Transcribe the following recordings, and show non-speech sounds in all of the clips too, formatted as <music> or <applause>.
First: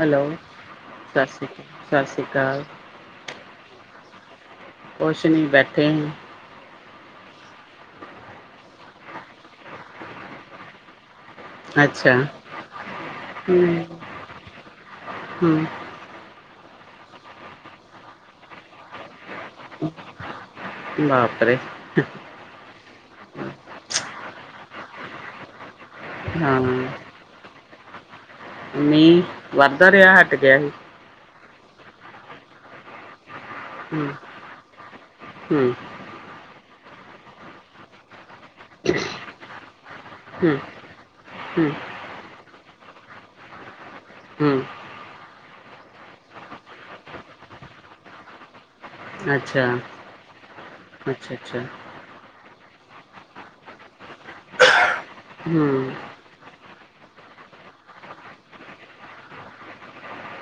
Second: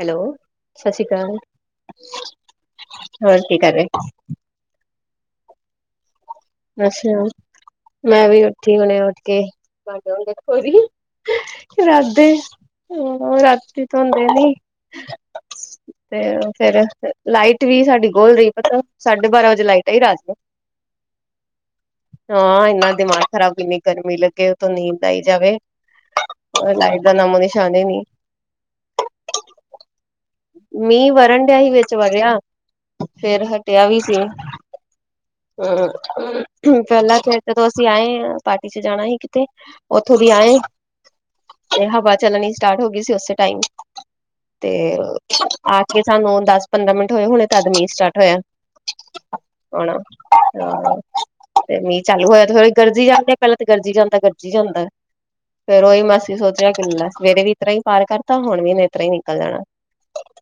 Hello ਸਤਿ ਸ੍ਰੀ ਅਕਾਲ, ਸ਼੍ਰੀ ਸਤਿ ਸ਼੍ਰੀ ਅਕਾਲ ਹੋਰ ਕੀ ਕਰ ਰੇ। ਕੁਛ ਨੀ ਬੈਠੇ ਆ ਜੀ। ਅੱਛਾ ਮੈਂ ਵੀ ਉੱਠੀ ਹੁਣੇ ਉੱਠ ਕੇ <unintelligible> ਰਾਤ ਅੱਛਾ ਦੇ ਰਾਤੀ ਧੋਂਦੇ ਨੀ ਹਮ ਤੇ ਫਿਰ ਲਾਈਟ ਵੀ ਸਾਡੀ ਗੋਲ ਰਹੀ ਪਤਾ ਸਾਢੇ ਬਾਰਾਂ ਵਜੇ ਲਾਈਟ ਆਈ ਰਾਤ ਨੂੰ। ਬਾਪਰੇ ਹਾਂ, ਇੰਨਾ ਦਿਮਾਗ ਖਰਾਬ ਕਿੰਨੀ ਗਰਮੀ ਲੱਗੇ ਉਤੋ ਨੀਂਦ ਆਈ ਜਾਵੇ। ਹਾਂ, ਲਾਈਟ ਦਾ ਨਾਮੋ ਨਿਸ਼ਾਨ ਹੀ ਨੀ ਨਹੀਂ ਵਾਧਾ ਰਿਹਾ। ਗਿਆ ਸੀ ਮੀਂਹ ਵਰਨ ਡਿਆ ਸੀ ਵਿੱਚ ਵਰ੍ਹਿਆ ਫਿਰ ਹਟਿਆ ਵੀ ਹਮ ਸੀ ਹੂੰ, ਹਮ ਠੀਕ ਪਹਿਲਾਂ ਫਿਰ ਜਦੋਂ ਅਸੀਂ ਆਏ ਆ ਪਾਰਟੀ ਚ ਜਾਣਾ ਸੀ ਕਿਤੇ। ਉੱਥੋਂ ਵੀ ਹਮ ਆਏ ਹਮ ਤੇ ਹਵਾ ਚੱਲਣੀ। ਸਟਾਰਟ ਹੋ ਗਈ ਸੀ ਉਸੇ ਟਾਈਮ ਹਮ ਤੇ ਆ ਕੇ ਸਾਨੂੰ ਦਸ ਪੰਦਰਾਂ ਮਿੰਟ ਹੋਏ ਹੁਣੇ ਤਦ ਮੀਂਹ ਸਟਾਰਟ ਹੋਇਆ। ਅੱਛਾ ਹੁਣ ਅੱਛਾ ਅੱਛਾ ਤੇ ਮੀਂਹ ਚਾਲੂ ਹੋਇਆ ਤੇ ਫ਼ਿਰ, ਗਰਜੀ ਜਾਂਦੇ ਪਹਿਲਾਂ ਤਾਂ ਗਰਜੀ ਜਾਂਦਾ ਗਰਜੀ ਜਾਂਦਾ ਫੇਰ ਹਮ ਉਹੀ ਮੈਂ ਅਸੀਂ ਸੋਚਿਆ ਲੈ ਸਵੇਰੇ ਵੀ ਇਤਰਾਂ ਹੀ ਪਾਰ ਕਰਤਾ ਹੁਣ ਵੀ ਮੈਂ ਇਤਰਾਂ ਹੀ ਨਿਕਲ ਜਾਣਾ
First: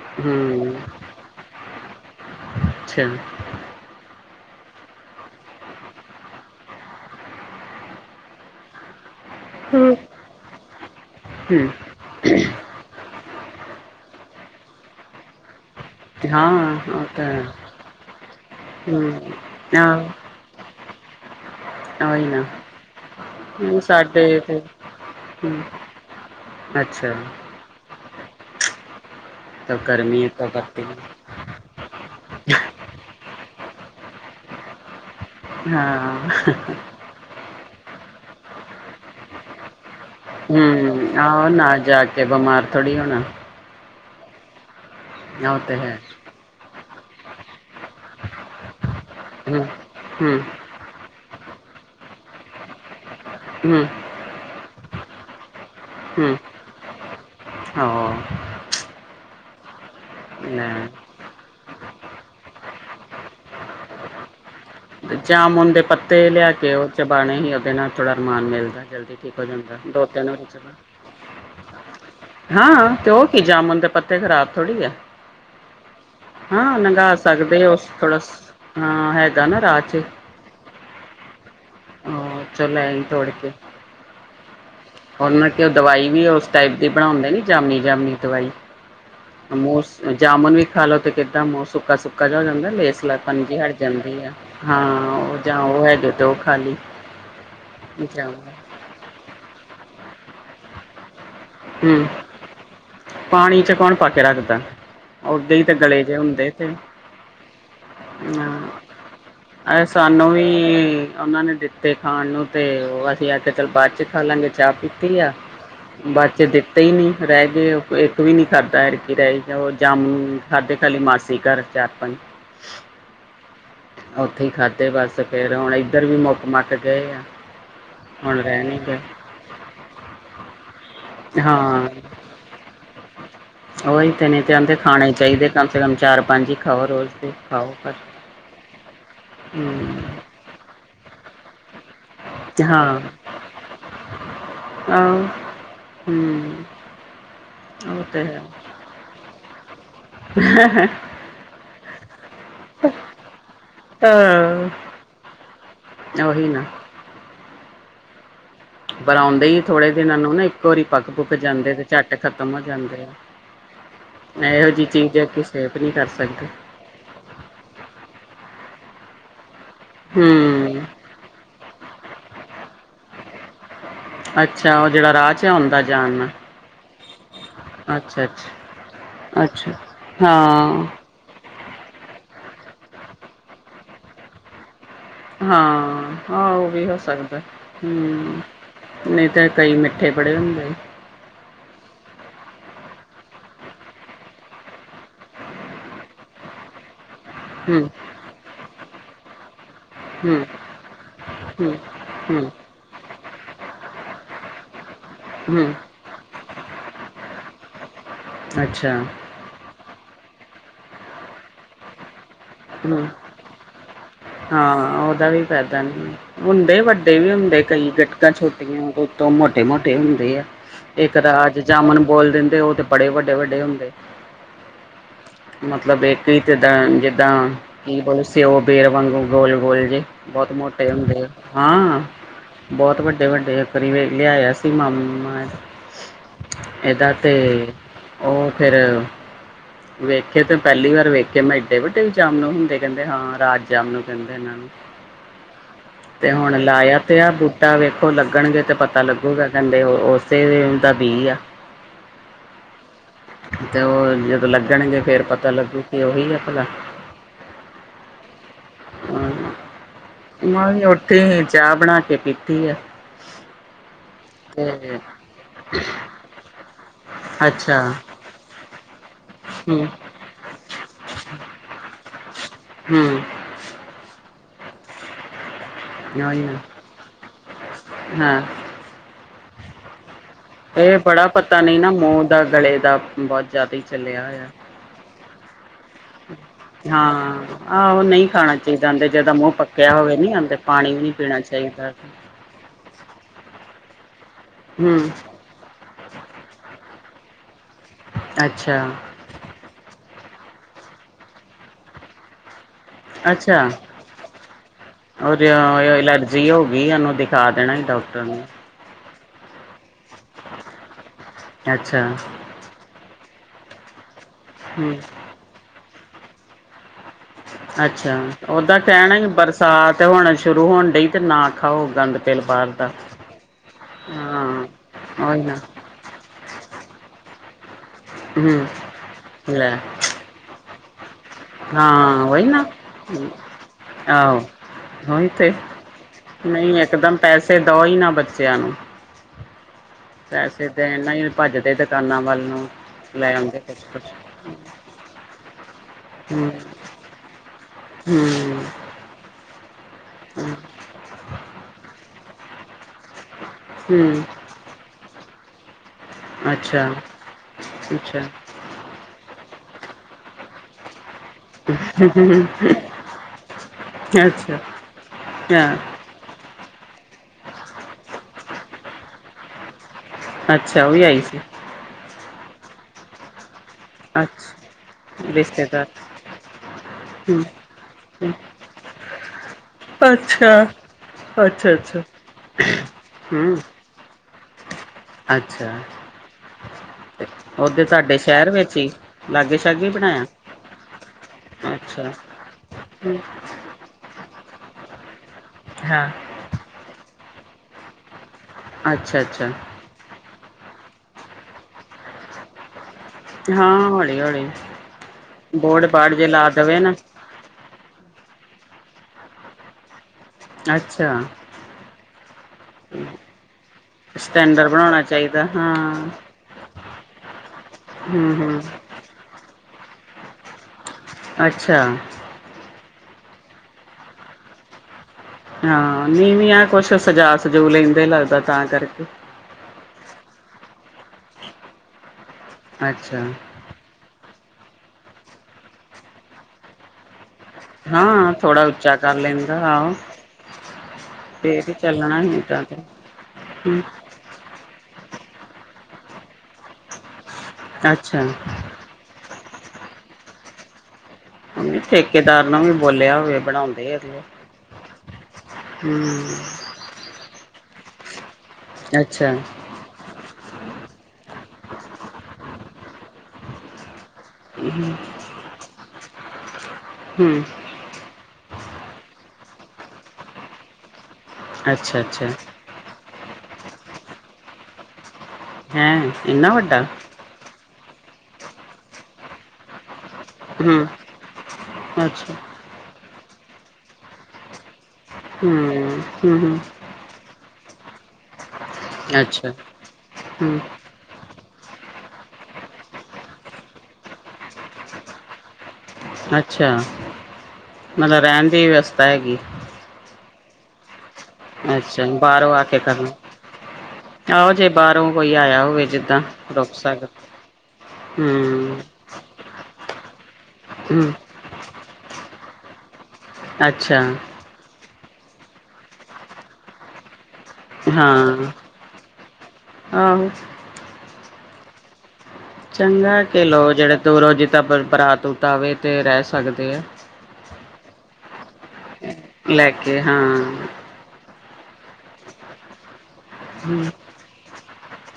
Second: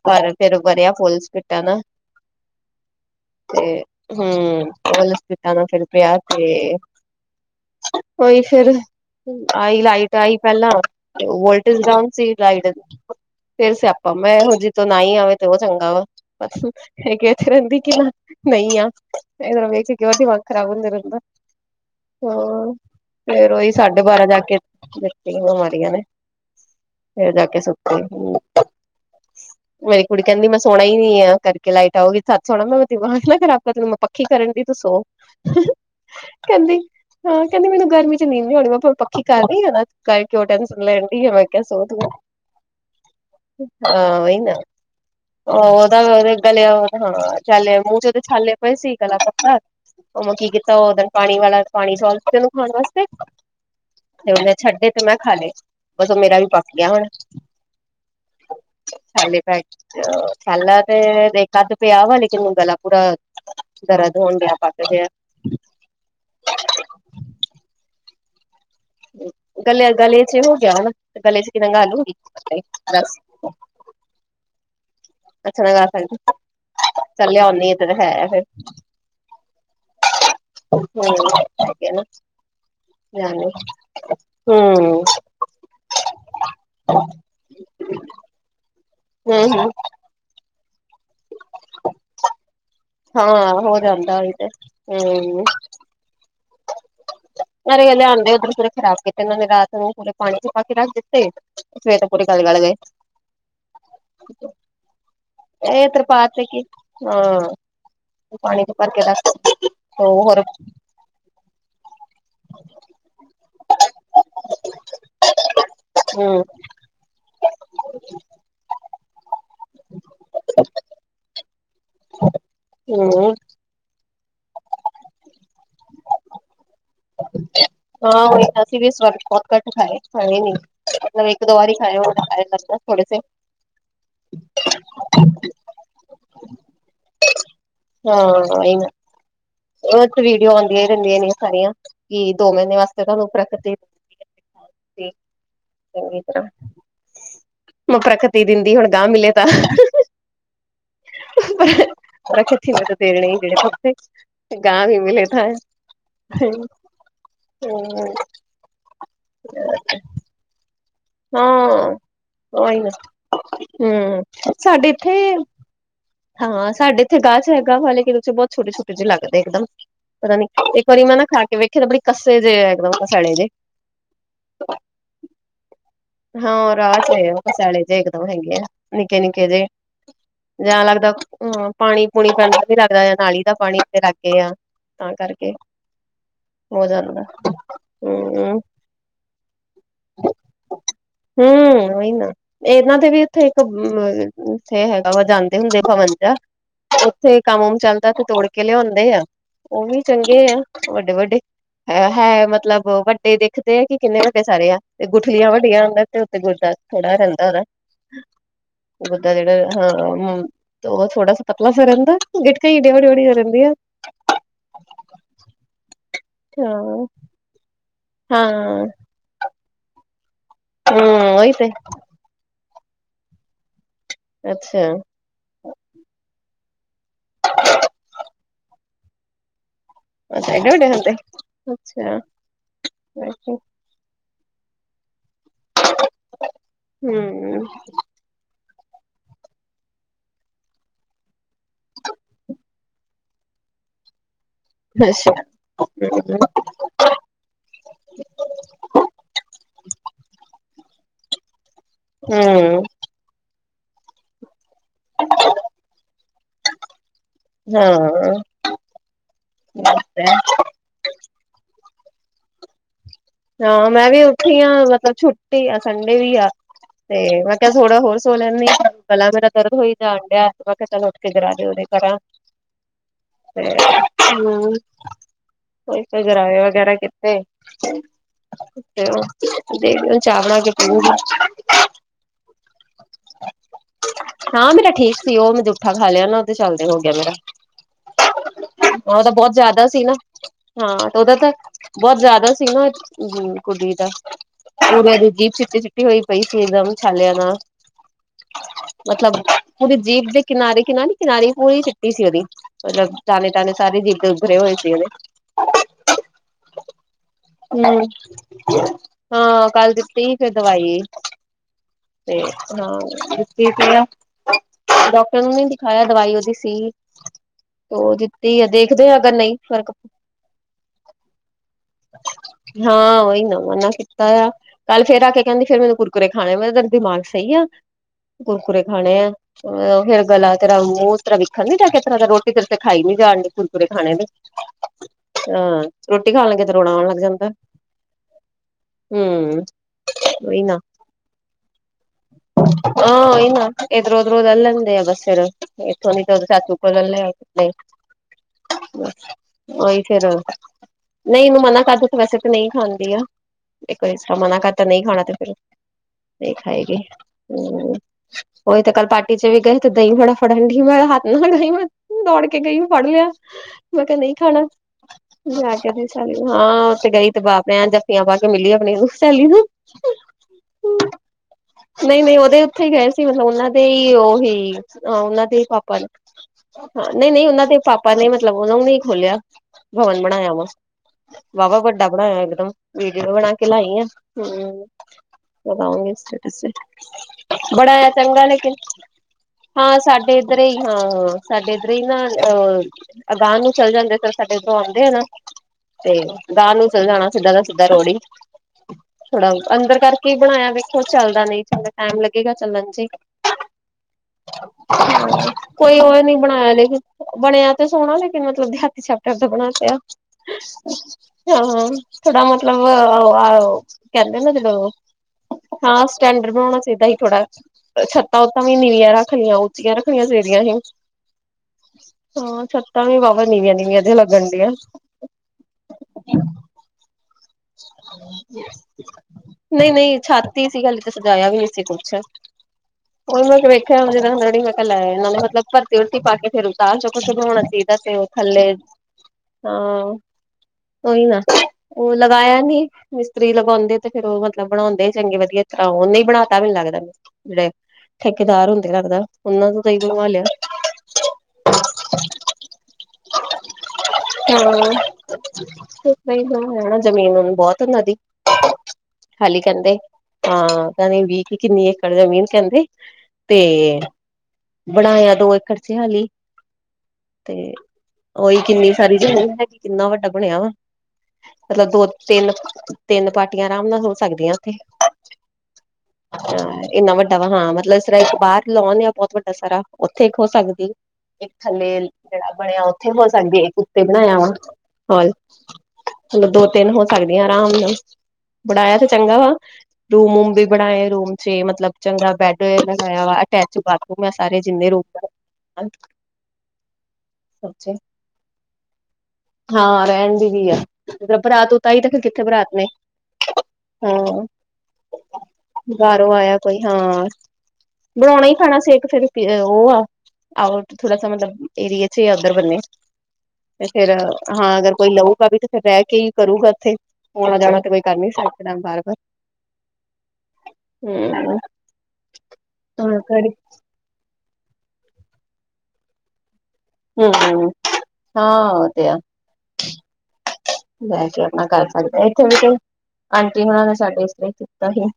ਪਰ ਫੇਰ ਹਮ ਵਰਿਆ ਫੁੱਲ। ਕਿੱਟਾ ਨਾ ਚੱਲ, ਤੇ ਹੂੰ, <unintelligible> ਪਿਤਾ ਫਿਰ <unintelligible> ਤੇ ਉਹੀ ਫਿਰ ਆਈ ਲਾਈਟ ਆਈ ਪਹਿਲਾਂ ਵੋਲਟੇਜ ਡਨ ਸੀ ਲਾਈਟ ਫਿਰ ਸਿਆਪਾ ਮੈਂ ਇਹੋ ਜੀ ਤਾਂ ਨਾ ਆਵੇ ਤੇ ਉਹ ਚੰਗਾ ਆਹ ਹਾਂ ਉਹ ਤਾਂ ਹੈ ਕਦੀ ਰਹਿੰਦੀ ਕਿ ਨਾ ਨਹੀਂ ਆ ਇਹਦੇ ਨਾਲ ਹਮ ਵੇਖ ਕੇ ਉਹ ਆਹ ਦਿਮਾਗ ਖਰਾਬ ਹੁੰਦੀ ਰਹਿੰਦਾ। ਉਹੀ ਬਸ ਨਾ ਹੂੰ, ਫਿਰ ਉਹੀ ਹਮ ਸਾਢੇ ਬਾਰਾਂ ਸਾਡੇ ਜਾ ਕੇ ਤੇ <unintelligible> ਹਮ ਬੀਮਾਰੀਆਂ ਨੇ ਅੱਛਾ ਫਿਰ ਜਾ ਕੇ ਸੁੱਤੀ ਤਾਂ ਮੇਰੀ ਗਰਮੀ ਕੁੜੀ ਹੈ ਕਹਿੰਦੀ ਤਾਂ ਮੈਂ ਕਰਤੀ ਸੋਣਾ ਈ ਨੀ ਆ ਕਰਕੇ ਲਾਈਟ ਆਉਗੀ ਤਦ ਸੋਣਾ ਮੈਂ ਕਿਹਾ ਤੂੰ ਮਾਜ ਲਾ। ਖਰਾਬ ਮਤਲਬ ਮੈਂ ਪੱਖੀ ਕਰਨ ਦੀ ਤੂੰ ਸੋ ਹਾਂ ਕਹਿੰਦੀ ਹਾਂ ਕਹਿੰਦੀ ਮੈਨੂੰ ਗਰਮੀ <unintelligible> ਮੈਂ ਪੱਖੀ ਕਰ ਰੀ ਆ ਨਾ। ਕੱਲ ਕਿਉਂ ਟੈਨਸ਼ਨ ਹਮ ਲੈਦੀ ਮੈਂ ਆਹੋ ਕਿਆ ਨਾ ਸੋ ਤੂੰ। ਜਾ ਕੇ ਬਿਮਾਰ ਥੋੜ੍ਹੀ ਹੋਣਾ ਆਹ ਓਹੀ ਨਾ ਆਹ ਉਹ ਤੇ ਹੈ ਉਹਦਾ ਉਹਦੇ ਗਲੇ ਓ ਹਾਂ, ਚੱਲ ਮੁੂੰਹ ਚ ਉਹਦੇ ਛਾਲੇ ਪਏ ਸੀ ਗਲਾ ਕੀਤਾ ਹੂੰ, ਉਹ ਮੈਂ ਹੂੰ, ਕੀ ਕੀਤਾ ਓਦਣ ਪਾਣੀ ਪਾਣੀ ਵਾਲਾ ਪਾਣੀ ਸੋ ਉਹਨੂੰ ਖਾਣ ਵਾਸਤੇ ਹੂੰ, ਤੇ ਉਹ ਮੈਂ ਛੱਡੇ ਤੇ ਮੈਂ ਖਾ ਲਏ ਬਸ ਓ ਮੇਰਾ ਵੀ ਪੱਕ ਗਿਆ ਹੁਣ। <inaudible> ਪਹਿਲਾ ਪਹਿਲਾ ਲੈ ਤੇ ਇੱਕ ਅੱਧ ਪਿਆ ਵਾ ਲੇਕਿਨ ਗਲਾ ਪੂਰਾ <unintelligible> ਜਾਮੁਨ ਦੇ ਪੱਤੇ ਲਿਆ ਕੇ ਉਹ ਚਬਾਣੇ ਹੀ ਉਹਦੇ ਨਾਲ ਥੋੜ੍ਹਾ ਰੁਮਾਨ ਮਿਲਦਾ। ਜਲਦੀ ਠੀਕ ਹੋ ਜਾਂਦਾ ਦੋ ਤਿੰਨ ਹਾਂ ਤੇ ਉਹ ਕੀ ਜਾਮਣ ਦਾ। ਪੱਤੇ ਖਰਾਬ ਥੋੜ੍ਹੀ ਆ ਹਾਂ, ਲੰਘਾ ਸਕਦੇ ਉਸ ਹੈ ਥੋੜਾ ਫਿਰ ਹਾਂ ਹੈਗਾ ਨਾ ਰਾਜ <inaudible> ਹੂੰ, ਓਹੀ ਆ ਨਾ ਚਲੋ ਐ ਹੀ ਥੋੜ੍ਹੇ ਜੇ। ਹੂੰ ਹੁਣ ਮੈਂ ਕਿਹਾ ਦਵਾਈ ਵੀ ਉਸ ਟਾਈਪ ਦੀ ਬਣਾਉਂਦੇ ਨੀ ਜਾਮਣੀ ਜਾਮਣੀ ਦਵਾਈ ਹੂੰ ਸ ਜਾਮੁਨ ਵੀ ਖਾ ਲੋ ਤੇ ਕਿੱਦਾਂ ਮੂੰਹ ਸੁੱਕਾ ਸੁੱਕਾ ਜਾ ਹੋ ਜਾਂਦਾ। <unintelligible> ਹਾਂ ਹੋ ਹਟ ਜਾਂਦਾ ਜਾਂਦੀ ਉਹੀ ਆ ਤੇ ਹਾਂ ਉਹ ਹੂੰ ਜਾਂ ਉਹ ਐ ਜਾ, <unintelligible> ਪੂਰੇ ਹੂੰ ਖਰਾਬ ਕੀਤੇ ਇਹਨਾਂ ਨੇ ਰਾਤ ਨੂੰ ਪੂਰੇ ਪਾਣੀ ਚ ਪਾ ਕੇ ਰੱਖ ਦਿੱਤੇ। ਸਵੇਰ ਹੂੰ, ਤੋਂ ਪੂਰੇ ਗਲ ਗਲ ਗਏ ਪਾਣੀ ਚ ਕੌਣ ਪਾ ਕੇ ਰੱਖਦਾ। ਉਦੇ ਹੀ ਤੇ ਇਹ ਗਲੇ ਜਿਹੇ ਤਰਪਾਤ ਹੁੰਦੇ ਕੀ ਤੇ। ਹਾਂ ਪਾਣੀ ਚ ਭਰ ਕੇ ਰੱਖ ਹਾਂ, ਅ ਸਾਨੂੰ ਹੋਰ ਵੀ ਉਹਨਾਂ ਨੇ ਦਿੱਤੇ। ਖਾਣ ਨੂੰ ਤੇ ਉਹ ਅਸੀਂ ਆਖਿਆ ਚੱਲ ਬਾਅਦ ਚ ਖਾ ਲਾਂਗੇ ਚਾਹ ਪੀਤੀ ਆ ਹੂੰ ਬਾਅਦ ਚ, ਜੇ ਦਿੱਤੇ ਹੀ ਨਹੀਂ ਰਹਿ ਗਏ ਉਹ ਇੱਕ ਵੀ ਨਹੀਂ ਕਰਦਾ ਹੜਕੀ ਰਹਿ ਉਹ ਜਾਮੁਣ ਖਾਧੇ ਕੱਲ ਮਾਸੀ ਘਰ ਚਾਰ ਪੰਜ ਹੂੰ ਉੱਥੇ ਹੀ ਖਾਧੇ ਬਸ ਫੇਰ ਹੁਣ ਇੱਧਰ ਵੀ ਮੁੱਕ ਮੱਕ ਗਏ ਆ। ਹਾਂ, ਹੁਣ ਰਹਿ ਅਸੀਂ ਨਹੀਂ ਵੀ ਗਏ ਇਸ ਬਹੁਤ ਘੱਟ ਖਾਏ ਖਾਏ ਨੀ। ਮਤਲਬ ਇੱਕ ਦੋ ਵਾਰੀ ਹਾਂ ਖਾਏ ਆ <unintelligible> ਨੀ ਖਾਏ ਮਤਲਬ ਥੋੜੇ ਸੇ। ਉਹੀ ਤੇ ਨਹੀਂ ਤੇ ਕਹਿੰਦੇ ਖਾਣੇ ਚਾਹੀਦੇ ਕਮ ਸੇ ਕਮ ਚਾਰ ਪੰਜ ਹੀ ਖਾਓ ਰੋਜ਼ ਤੇ ਖਾਓ ਪਰ, ਹਾਂ, ਓਹੀ ਹੂੰ ਨਾ ਵੀਡੀਓ ਆਂਦੀਆਂ ਹੀ ਰਹਿੰਦੀਆਂ ਨੇ ਸਾਰੀਆਂ ਕਿ ਦੋ ਮਹੀਨੇ ਹਾਂ ਵਾਸਤੇ ਤੁਹਾਨੂੰ ਪ੍ਰੱਖਤੀ ਆਹੋ ਚੰਗੀ ਤਰ੍ਹਾਂ ਹੂੰ ਮੈਂ ਉਹ ਤੇ ਹੈ। ਪ੍ਰੱਖਤੀ ਦਿੰਦੀ ਹੁਣ ਗਾਂ ਮਿਲੇ। ਤਾਂ, <inaudible> <unintelligible> ਪੱਤੇ ਗਹਾਂ ਤਾਂ ਕੀ <unintelligible> ਉਹੀ ਨਾ। ਹੂੰ। ਪਰ ਆਉਂਦੇ ਹੀ ਥੋੜੇ ਦਿਨਾਂ ਨੂੰ ਨਾ ਇੱਕ ਵਾਰੀ। ਪੱਕ ਪੁੱਕ ਜਾਂਦੇ ਤੇ ਹਾਂ ਝੱਟ ਖਤਮ ਹੋ ਉਹੀ ਨਾ ਜਾਂਦੇ ਆ। ਹਮ ਇਹੋ ਜਿਹੀ ਸਾਡੇ ਇੱਥੇ ਚੀਜ਼ ਅਸੀਂ ਸੇਫ ਨਹੀਂ ਕਰ ਸਕਦੇ ਹਾਂ, ਸਾਡੇ ਇੱਥੇ ਘਾਹ 'ਚ ਹੈਗਾ ਵਾ ਲੇਕਿਨ ਉਸ 'ਚ ਬਹੁਤ ਛੋਟੇ ਛੋਟੇ ਜਿਹੇ ਲੱਗਦੇ ਇੱਕਦਮ। ਪਤਾ ਨੀ ਹੂੰ ਇੱਕ ਵਾਰੀ ਮੈਂ ਨਾ ਖਾ ਕੇ ਵੇਖੇ ਬੜੇ ਕੱਸੇ ਜੇ ਇਕਦਮ ਸੜੇ ਜੇ। ਅੱਛਾ, ਉਹ ਜਿਹੜਾ ਰਾਹ 'ਚ ਆਉਂਦਾ ਜਾ। ਹਾਂ, ਰਾਹ 'ਚ ਐ ਓ ਸਿਆਲੇ ਜੇ ਇੱਕ ਅੱਛਾ ਦਮ ਹੈਗੇ ਆ ਅੱਛਾ ਨਿੱੱਕੇ ਨਿੱੱਕੇ ਜੇ। ਅੱਛਾ ਜਾਂ ਹਾਂ ਲੱਗਦਾ ਹੂੰ ਪਾਣੀ ਪੂਣੀ ਪੈਣ ਵੀ ਲੱਗਦਾ ਆ ਨਾਲੀ ਦਾ ਪਾਣੀ ਵੀ ਤੇ ਲਾਗੇ ਆ। ਤਾਂ ਕਰਕੇ ਹਾਂ, ਉਹ ਵੀ ਹੋ ਸਕਦਾ ਹੂੰ। ਹਮ ਨਹੀਂ ਤੇ ਕਈ ਮਿੱਠੇ ਬੜ੍ਹੇ ਹੁੰਦੇ। ਹੂੰ ਉਹੀ ਨਾ ਇਹਨਾਂ ਦੇ ਵੀ ਉੱਥੇ ਇੱਕ ਉੱਥੇ ਹੈਗਾ ਵਾ ਜਾਂਦੇ ਹੁੰਦੇ ਪਵਨ ਜਾ। ਉੱਥੇ ਕੰਮ ਹੂੰ ਚੱਲਦਾ ਉੱਥੋਂ ਤੋੜ ਕੇ ਲਿਆਉਂਦੇ ਆ। ਉਹ ਵੀ ਚੰਗੇ ਹੂੰ ਆ ਵੱਡੇ ਵੱਡੇ। ਹੂੰ ਇਹ ਹੈ ਹੂੰ ਮਤਲਬ ਵੱਡੇ ਦੇਖਦੇ ਆ ਕਿ ਕਿੰਨੇ ਵੱਡੇ ਸਾਰੇ ਆ? ਇਹ ਗੁਠਲੀਆਂ ਹੂੰ ਵੱਡੀਆਂ ਹੁੰਦਾ ਤੇ ਉੱਥੇ ਗੁਰਦਾਥੋੜਾ ਰਹਿੰਦਾ ਉਹਦਾ ਅੱਛਾ ਗੁੱਦਾ ਜਿਹੜਾ। ਹਾਂ ਹੂੰ ਤੇ ਉਹ ਥੋੜਾ ਸਾ ਪਤਲਾ ਰਹਿੰਦਾ। ਗਿਟਕਾਂ ਏਡੀ ਹੂੰ ਵਡੀ ਵਡੀ ਰਹਿੰਦੀ ਆ ਹਾਂ ਉਹਦਾ ਵੀ ਫਾਇਦਾ ਨੀ। ਕੁੰਡੇ ਹਾਂ ਵੱਡੇ ਵੀ ਹੁੰਦੇ ਆ। ਕਈ ਗਿਟਕਾਂ ਛੋਟੀਆਂ ਹਾਂ ਉੱਤੋਂ ਮੋਟੇ ਮੋਟੇ ਹੁੰਦੇ ਆ। ਇੱਕ ਹਮ ਉਹੀ ਰਾਜ ਤੇ ਜਾਮਨ ਬੋਲ ਦਿੰਦੇ ਉਹ ਤੇ ਬੜੇ ਵੱਡੇ ਵੱਡੇ ਹੁੰਦੇ । ਅੱਛਾ। ਮਤਲਬ ਇੱਕ ਹੀ ਜਿੱਦਾਂ ਜਿੱਦਾਂ ਕੀ ਬੋਲ ਸਿਓ, ਬੇਰ ਵਾਂਗੂ ਗੋਲ ਗੋਲ। ਤੇ ਬਹੁਤ ਅੱਛਾ ਏਡੇ ਵੱਡੇ ਮੋਟੇ ਹੁੰਦੇ ਹਾਂ ਅੱਛਾ ਬਹੁਤ ਵੱਡੇ ਹਮ ਅੱਛਾ ਵੱਡੇ ਕਰੀਵੇ ਲਿਆਇਆ ਸੀ। ਸੀ ਮਾਮਾ ਏਦਾ ਏਦਾਂ ਹਮ ਤੇ ਉਹ। ਫਿਰ। ਵੇਖੇ ਤੇ ਪਹਿਲੀ ਵਾਰ ਵੇਖੇ ਮੈਂ ਕਿਹਾ ਏਡੇ ਵੱਡੇ ਵੀ ਜਾਮਨ ਹੁੰਦੇ ਕਹਿੰਦੇ ਹਾਂ ਰਾਜ ਜਾਮਨ ਕਹਿੰਦੇ। ਇਨਾਂ ਨੂੰ। ਤੇ ਹੁਣ ਲਾਇਆ ਤੇ ਆ ਬੂਟਾ ਵੇਖੋ ਲੱਗਣਗੇ ਤੇ ਪਤਾ ਲੱਗੂਗਾ ਕਹਿੰਦੇ ਉਸੇ ਦਾ ਹੁੰਦਾ। ਬੀਜ ਆ। ਹੂੰ। ਤੇ ਉਹ ਜਦੋਂ ਲੱਗਣਗੇ ਫੇਰ ਪਤਾ ਲੱਗੂ ਕਿ ਉਹੀ ਹੈ ਭਲਾ। ਹਾਂ ਹਾ ਮੈਂ ਵੀ ਉੱਠੀ ਸੀ ਚਾਹ ਬਣਾ ਕੇ। ਕੇ ਪੀਤੀ ਆ। ਹਾਂ ਮੈਂ ਵੀ ਉੱਠੀ ਹਾਂ ਤੇ ਮਤਲਬ ਛੁੱਟੀ ਆ ਸੰਡੇ ਵੀ ਆ। ਤੇ ਮੈਂ ਕਿਹਾ ਅੱਛਾ ਥੋੜਾ ਹੋਰ ਸੌ ਲੈਣੀ ਆ ਗਲਾ ਮੇਰਾ। ਗਰਦ ਹੂੰ ਹੋਈ ਜਾਣ ਡਿਆ ਮੈਂ ਕਿਹਾ ਚਲ ਉੱਠ ਕੇ ਗਰਾਰੇ ਗੁਰਾਰੇ ਕਰਾ। ਹੂੰ। ਹੂੰ ਉਹੀ ਫੇਰ ਗਰਾਰੇ ਵਗੈਰਾ ਕੀਤੇ ਤੇ ਹਾਂ। ਉਹ। ਫ਼ਰਕ ਨਹੀਂ ਫੇਰ। ਇਹ ਬੜਾ ਪਤਾ ਨਹੀਂ ਨਾ ਮੂੰਹ ਦਾ ਗਲੇ। ਦਾ ਬਹੁਤ ਜ਼ਿਆਦਾ ਹੀ ਚੱਲਿਆ ਹੋਇਆ ਹਾਂ ਮੇਰਾ ਠੀਕ ਸੀ ਉਹ ਮੈਂ ਜੂਠਾ ਖਾ ਲਿਆ ਨਾ ਉਹਦੇ ਚਲਦੇ ਹੋ ਗਿਆ ਮੇਰਾ ਹਾਂ। ਆਹੋ ਨਹੀਂ ਖਾਣਾ ਚਾਹੀਦਾ ਕਹਿੰਦੇ ਉਹ ਤਾਂ ਜਦੋਂ ਮੂੰਹ ਬਹੁਤ ਜ਼ਿਆਦਾ ਪੱਕਿਆ ਸੀ ਨਾ ਹੋਵੇ ਨਹੀਂ ਅੰਦਰ ਪਾਣੀ ਹਾਂ ਵੀ ਨੀ ਤੇ ਉਹਦਾ ਪੀਣਾ ਤਾਂ ਚਾਹੀਦਾ ਹੈ। ਬਹੁਤ ਜ਼ਿਆਦਾ ਸੀ ਨਾ ਹੂੰ ਕੁੜੀ ਦਾ ਹੂੰ ਪੂਰਿਆ ਦੀ ਜੀਭ ਸਿੱਟੀ ਛਿੱਟੀ ਹੋਈ ਪਈ ਸੀ ਇਕਦਮ ਛਾਲਿਆਂ ਨਾਲ। ਅੱਛਾ ਮਤਲਬ ਉਹਦੀ ਜੀਭ ਦੇ। ਕਿਨਾਰੀ ਕਿਨਾਰੀ ਕਿਨਾਰੀ ਪੂਰੀ ਚਿੱਟੀ ਸੀ ਉਹਦੀ। ਉਹ ਜਦ ਦਾਣੇ ਅੱਛਾ ਦਾਣੇ ਸਾਰੀ ਜੀਭ ਤੇ ਉਭਰੇ ਹੋਏ ਸੀ ਔਰ ਉਹਦੇ। ਐਲਰਜੀ ਹੋ ਗਈ ਉਹਨੂੰ ਦਿਖਾ ਦੇਣਾ ਸੀ ਹੂੰ ਡਾਕਟਰ ਨੂੰ ਹੂੰ। ਹਾਂ ਕੱਲ ਦਿੱਤੀ ਸੀ। ਫੇਰ ਦਵਾਈ ਅੱਛਾ ਤੇ ਹਾ। ਠੀਕ ਹੋਇਆ ਹਮ ਡਾਕਟਰ ਨੂੰ ਨੀ ਦਿਖਾਇਆ ਦਵਾਈ ਉਹਦੀ ਸੀ। ਅੱਛਾ। ਤੇ ਉਹ ਅੱਛਾ ਦਿੱਤੀ ਆ ਉੱਦਾਂ ਕਿਹਾ ਦੇਖਦੇ ਆ ਨਾ, ਅਗਰ ਨਹੀਂ ਫ਼ਰਕ ਬਰਸਾਤ ਹੋਣਾ ਸ਼ੁਰੂ ਹੋਣ ਡਈ ਤੇ ਨਾ ਖਾਓ ਗੰਦ ਤੇਲ ਬਾਹਰ ਦਾ ਹਾਂ ਉਹੀ ਨਾ, ਉਹਨਾ ਕੀਤਾ ਆ। ਹਾਂ ਕੱਲ ਫੇਰ ਆ ਉਹੀ ਕੇ ਨਾ ਕਹਿੰਦੀ ਫੇਰ ਮੈਨੂੰ ਕੁਰਕੁਰਰੇ ਖਾਣੇ। ਮੈਂ ਕਿਹਾ ਤੇਰਾ ਦਿਮਾਗ ਸਹੀ ਆ? ਹਮ ਕੁਰਕੁਰੇ ਖਾਣੇ ਆ, ਲੈ ਫੇਰ ਗਲਾ ਤੇਰਾ ਮੂੰਹ ਤਰ੍ਹਾਂ ਵੇਖਣ ਨੀ ਜਾ, ਕਿਸ ਤਰ੍ਹਾਂ ਹਾਂ ਦਾ ਉਹੀ ।ਰੋਟੀ ਨਾ ਤੇਰੇ ਤੋਂ ਖਾਈ ਨੀ ਜਾਣ ਡਈ, ਤੂੰ ਕੁਰਕੁਰੇ ਖਾਣੇ । ਆਹੋ ਉਹੀ ਤੇ ਨਹੀਂ ਇਕਦਮ, ਪੈਸੇ ਦਓ ਹੀ ਨਾ ਬੱਚਿਆਂ ਨੂੰ। ਹੰ ਪੈਸੇ ਦੇਣ ਨਾਲ ਐ ਭੱਜਦੇ ਦੁਕਾਨਾਂ ਵੱਲ ਨੂੰ। ਲੈ ਆਂ, ਏ ਆਉਂਦੇ ਨਾ ਕੁਛ ਕੁਛ ਇਧਰੋਂ ਉਧਰੋਂ ਲੈ ਲੈਂਦੇ ਆ ਬਸ ਫੇਰ, ਇੱਥੋਂ ਨਹੀਂ ਤੇ ਹਮ <unintelligible> ਲੈ ਲੇ। ਹਮ ਉਹੀ ਫੇਰ, ਨਹੀਂ ਇਹਨੂੰ ਮਨਾ ਕਰਦੇ ਤੇ ਵੈਸੇ। ਨਹੀਂ ਖਾਂਦੀ ਆ, ਜੇ ਹਮ ਕਿਸੇ ਮਨਾ ਕਰਤਾ ਨਹੀਂ ਖਾਣਾ, ਤੇ ਫਿਰ ਨਹੀਂ ਅੱਛਾ ਖਾਏਗੀ, ਹੰ। ਅੱਛਾ ਉਹ ਤੇ ਕੱਲ ਪਾਰਟੀ ਚ ਵੀ ਗਏ ਤੇ ਦਹੀਂ ਵਡਾ ਫਟਾਫਟ <unintelligible> ਹੱਥ <unintelligible> ਦੌੜ ਕੇ ਗਈ ਫੜ੍ਹ ਲਿਆ, ਮੈਂ ਕਿਹਾ ਨਹੀਂ ਖਾਣਾ। ਅੱਛਾ <unintelligible> ਹਾਂ, ਹਾਂ, ਉੱਥੇ ਗਈ ਤੇ ਬਾਪ ਨੇ ਜੱਫੀਆਂ ਪਾ ਕੇ ਮਿਲੀ ਆਪਣੀ ਸੇਲੀ ਨੂੰ। ਅੱਛਾ, ਉਹ ਵੀ ਆਈ ਸੀ। ਨਹੀਂ- ਨਹੀਂ ਉਹ ਤੇ ਉੱਥੇ ਹੀ ਗਏ ਸੀ । ਮਤਲਬ ਉਹਨਾਂ ਦੇ ਹੀ ਅੱਛਾ ਉਹੀ, ਉਹਨਾਂ ਦੇ ਰਿਸ਼ਤੇਦਾਰ ਪਾਪਾ ਨੂੰ। ਹ ਨਹੀਂ-ਨਹੀਂ, ਹੂੰ, ਨੂੰ ਉਹਨਾਂ ਦੇ ਪਾਪਾ ਨੇ ਮਤਲਬ ਉਹਨਾਂ ਨੇ ਹੀ ਖੋਲਿਆ, ਭਵਨ ਬਣਾਇਆ ਅੱਛਾ। ਵਾ ਵਾਵਾ ਅੱਛਾ-ਅੱਛਾ, ਵੱਡਾ ਬਣਾਇਆ ਇਕਦਮ, ਵੀਡੀਓ ਬਣਾ ਹੂੰ, ਕੇ ਲਾਈ ਐਂ? ਹੰ, <unintelligible> ਅੱਛਾ ਉਹਦੇ ਬੜਾ ਆ ਤੁਹਾਡੇ ਚੰਗਾ ਸ਼ਹਿਰ ਲੇਕਿਨ। ਵਿੱਚ ਹੀ ਲਾਗੇ ਸ਼ਾਗੇ ਹੀ ਹਾਂ ਬਣਾਇਆ ਸਾਡੇ ਇੱਧਰੇ ਹੀ ਹਾਂ ਹਾਂ, ਸਾਡੇ ਇੱਧਰ ਹੀ ਅੱਛਾ ਨਾ ਅਹ ਅਗਾਂਹ ਨੂੰ ਚਲੇ ਜਾਂਦੇ । ਸਾਡੇ ਉੱਧਰੋਂ ਆਉਂਦੇ ਆ ਨਾ, ਹਾਂ, ਤੇ ਗਾਹ ਨੂੰ ਚਲੇ ਜਾਣਾ। ਸਿੱਧਾ ਦਾ ਸਿੱਧਾ ਰੋੜ ਈ। ਥੋੜਾ ਅੱਛਾ-ਅੱਛਾ, ਅੰਦਰ ਕਰਕੇ ਹੀ ਬਣਾਇਆ, ਵੇਖੋ ਚੱਲਦਾ ਨਹੀਂ ਚੱਲਦਾ। ਟਾਈਮ ਲੱਗੇਗਾ ਚੱਲਣ ਚ। ਹਾਂ, ਹੌਲੀ ਹੌਲੀ। ਕੋਈ ਉਹ ਨੀ ਬਣਾਇਆ, ਲੇਕਿਨ ਬਣਿਆ ਤੇ ਸੋਹਣਾ ਲੇਕਿਨ ਮਤਲਬ ਦਿਹਾ ਚੈਪਟਰ ਦਾ ਬਣਾ ਤਾ। ਅੱਛਾ ਹਾਂ ਥੋੜਾ ਮਤਲਬ ਅ ਕਹਿੰਦੇ ਆ ਨਾ ਜ ਸਟੈਂਡਰ ਬਣਾਉਣਾ ਚਾਹੀਦਾ ਹਾਂ। ਹਾਂ ਸਟੈਂਡਰਡ ਬਣਾਉਣਾ ਚਾਹੀਦਾ ਸੀ ਥੋੜਾ, ਹੂੰ-ਹੂੰ, ਛੱਤਾਂ ੱਤਾਂ ਵੀ ਨੀਵੀਆਂ ਰੱਖ ਲਈਆਂ। ਛਤੀ ਰੱਖਣੀਆਂ ਚਾਹੀਦੀਆਂ ਸੀ, ਅੱਛਾ ਹਾਂ ਛੱ ਤਾਂ ਵੀ ਵਾਵਾ ਨੀਵੀਆਂ ਨੀਵੀਆਂ ਜੀਆਂ ਲੱਗਣ ਡੀਆਂ। ਹਾਂ ਨੀਵੀ ਆ ਕੁੱਛ ਸਜਾ ਸਜੂ ਲੈਂਦੇ ਲੱਗਦਾ ਤਾਂ ਕਰਕੇ ਨਹੀਂ-ਨਹੀਂ ਛੱਤ ਹੀ ਸੀ ਖਾ ਤੇ ਸਜਾਇਆ ਵੀ ਨਹੀ ਸੀ ਕੁਛ, ਅੱਛਾ ਉਹ ਮੈਂ ਵੇਖਿਆ ਜਿੱਦਾਂ ਹੂੰਦਾ ਮੈਂ ਕਿਹਾ ਲੈ, ਇਹਨਾਂ ਨੇ ਮਤਲਬ ਘੱਰ ਦੀ <unintelligible> ਪਾ ਕੇ ਫੇਰ <unintelligible> ਜੋ ਕੁਛ ਤੇ ਹੋਣਾ ਚਾਹੀਦਾ, ਤੇ ਉਹ ਹਾਂ ਥੱਲੇ, ਥੋੜਾ ਉੱਚਾ ਕਰ ਲੈਂਦਾ ਹਾਂ ਆਹੋ ਉਹੀ ਨਾ, ਤੇ ਵੀ ਉਹ ਚੱਲਣਾ ਲਗਾਇਆ ਏਦਾਂ ਤੇ ਨੀ, ਮਿਸਤਰੀ ਹੂੰ ਲਗਾਉਂਦੇ ਤੇ ਫੇਰ ਉਹ ਮਤਲਬ ਬਣਾਉਂਦੇ ਚੰਗੇ ਵਧੀਆ ਤਰ੍ਹਾਂ ਉਹ ਨਹੀਂ ਬਣਾ ਤਾਂ ਵੀ ਨੀ ਲੱਗਦਾ, ਜਿਹੜੇ ਅੱਛਾ ਠੇਕੇਦਾਰ ਹੁੰਦੇ ਲੱਗਦਾ ਉਹਨਾਂ ਨੂੰ <unintelligible> ਉਹ ਠੇਕੇਦਾਰ ਨੂੰ ਵੀ ਬੋਲਿਆ ਹੋਵੇ ਬਣਾਉਂਦੇ ਹੈਗੇ। ਕਈ ਲੋਗ ਹੈਣਾ ਜਮੀਨ ਬਹੁਤ ਓਨਾ ਦੀ। ਅੱਛ ਹਾਲੀ ਕਹਿੰਦੇ। ਹਾਂ ਕਹਦੇ ਵੀ ਕੀ ਕਿੰਨੀ ਏਕੜ ਜ਼ਮੀਨ ਕਹਿੰਦੇ, ਤੇ ਬਣਾਇਆ ਦੋ ਏਕੜ ਸੀ ਹਾਲੀ। ਹੂੰ ਤੇ ਉਹੀ ਕਿੰਨੀ ਸਾਰੀ ਜਮੀਨ ਹੈਗੀ, ਕਿੰਨਾ ਵੱਡਾ ਬਣਿਆ ਵਾ। ਮਤਲਬ ਅੱਛਾ ਦੋ ਅੱਛਾ ਤਿੰਨ, ਤਿੰਨ ਪਾਰਟੀਆਂ ਆਰਾਮ ਨਾਲ ਹੋ ਸਕਦੀਆਂ ਉੱਥੇ। ਹਾਂ, ਹੈਂ ਇੰਨਾ ਵੱਡਾ ਇੰਨਾ ਵੱਡਾ ਵਾ ਹਾਂ, ਮਤਲਬ ਇਸ ਤਰ ਇੱਕ ਬਾਹਰ ਲਾਉਣ ਆ ਬਹੁਤ ਵੱਡਾ ਸਾਰਾ। ਉੱਥੇ ਇੱਕ ਹੋ ਹੂੰ ਸਕਦੀ, ਇੱਕ ਥੱਲੇ ਅੱਛਾ ਜਿਹੜਾ ਬਣਿਆ ਕਿੱਥੇ ਹੋ ਸਕਦੀ, ਇੱਕ ਉੱਤੇ ਬਣਾਇਆ ਵਾ ਹਮ ਮਤਲ ਦੋ ਤਿੰਨ ਹੋ ਸਕਦੀਆਂ ਆਰਾਮ ਨਾਲ ਬਣਾਇਆ ਤੇ ਚੰਗਾ ਵਾ ਅੱਛਾ ਰੂਮ ਵੂਮ ਹੂੰ ਵੀ ਬਣਾਏ ਰੂਮ ਤੇ ਮਤਲਬ ਚੰਗਾ ਬੈੱਡ ਲਗਾਇਆ ਵਾ ਅਟੈਚ ਬਾਥਰੂਮ ਆ ਸਾਰੇ ਜਿੰਨੇ ਰੂ ਅੱਛਾ ਮਤਲਬ ਰਹਿਣ ਦੀ ਵਿਵਸਥਾ ਹੈਗੀ ਮਬ ਬਰਾਤ ਉ ਤਾਂ ਹੀ ਅੱਛਾ ਤੇ ਫਿਰ ਕਿੱਥੇ ਬਾਹਰੋਂ ਆ ਬਰਾਤ ਕੇ ਨੇ ਕਰਨਾ ਹਾਂ ਆਹੋ ਜੇ ਬਾਹਰੋਂ ਕੋਈ ਆਇਆ ਹੋਵੇ ਜਿੱਦਾਂ ਬਾਹਰੋਂ ਆਇਆ ਰੁਕ ਕੋਈ ਹਾਂ ਸਕਦਾ ਬਣਾਉਣਾ ਹੀ ਪੈਣਾ ਹੂੰ ਸੇਕ ਫੇਿਰ ਉਹ ਆ ਆਊਟ ਹੂੰ ਥੋੜਾ ਸਾ ਮਤਲਬ ਏਰੀਏ ਚ ਉੱਧਰ ਬਨੀੱ ਤੇ ਅੱਛਾ ਫੇਿਰ ਹਾਂ ਅਗਰ ਕੋਈ ਲਊਗਾ ਵੀ ਤੇ ਫੇਰ ਰਹਿ ਕੇ ਹੀ ਕਰੂਗਾ ਇੱਥੇ ਆਉਣਾ ਜਾਣਾ ਤੇ ਕੋਈ ਕਰ ਹਾਂ ਨ ਬਾਰ-ਬਾਰ ਆਹੋ ਹਮ ਚੰਗਾ ਕਿ ਲੋਗ ਜਿਹੜੇ ਦੋ ਰੋਜ਼ੀ ਤਾਂ ਬਰਾਤ ਉਤ ਆਵੇ ਤੇ ਰਹਿ ਸਕਦੇ ਆ ਹਮ-ਹਮ ਹਾਂ ਤੇ ਲੈ ਕੇ ਹਾਂ, ਕਰ ਸਕਦੇ ਇੱਥੇ ਵੀ ਆਂਟੀ ਉਹਨਾਂ ਨੇ ਸਾਡੇ ਇਸਤੇ ਕੀਤਾ ਸੀ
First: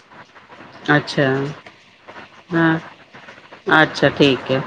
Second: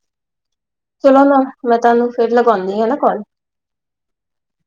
ਚਲੋ ਅੱਛਾ। ਨਾ ਮੈਂ ਤੁਹਾਨੂੰ ਫੇਿਰ ਹਾਂ, ਲਗਾਉਂਦੀ ਨਾ ਕੋਲ ਅੱਛਾ ਠੀਕ ਹੈ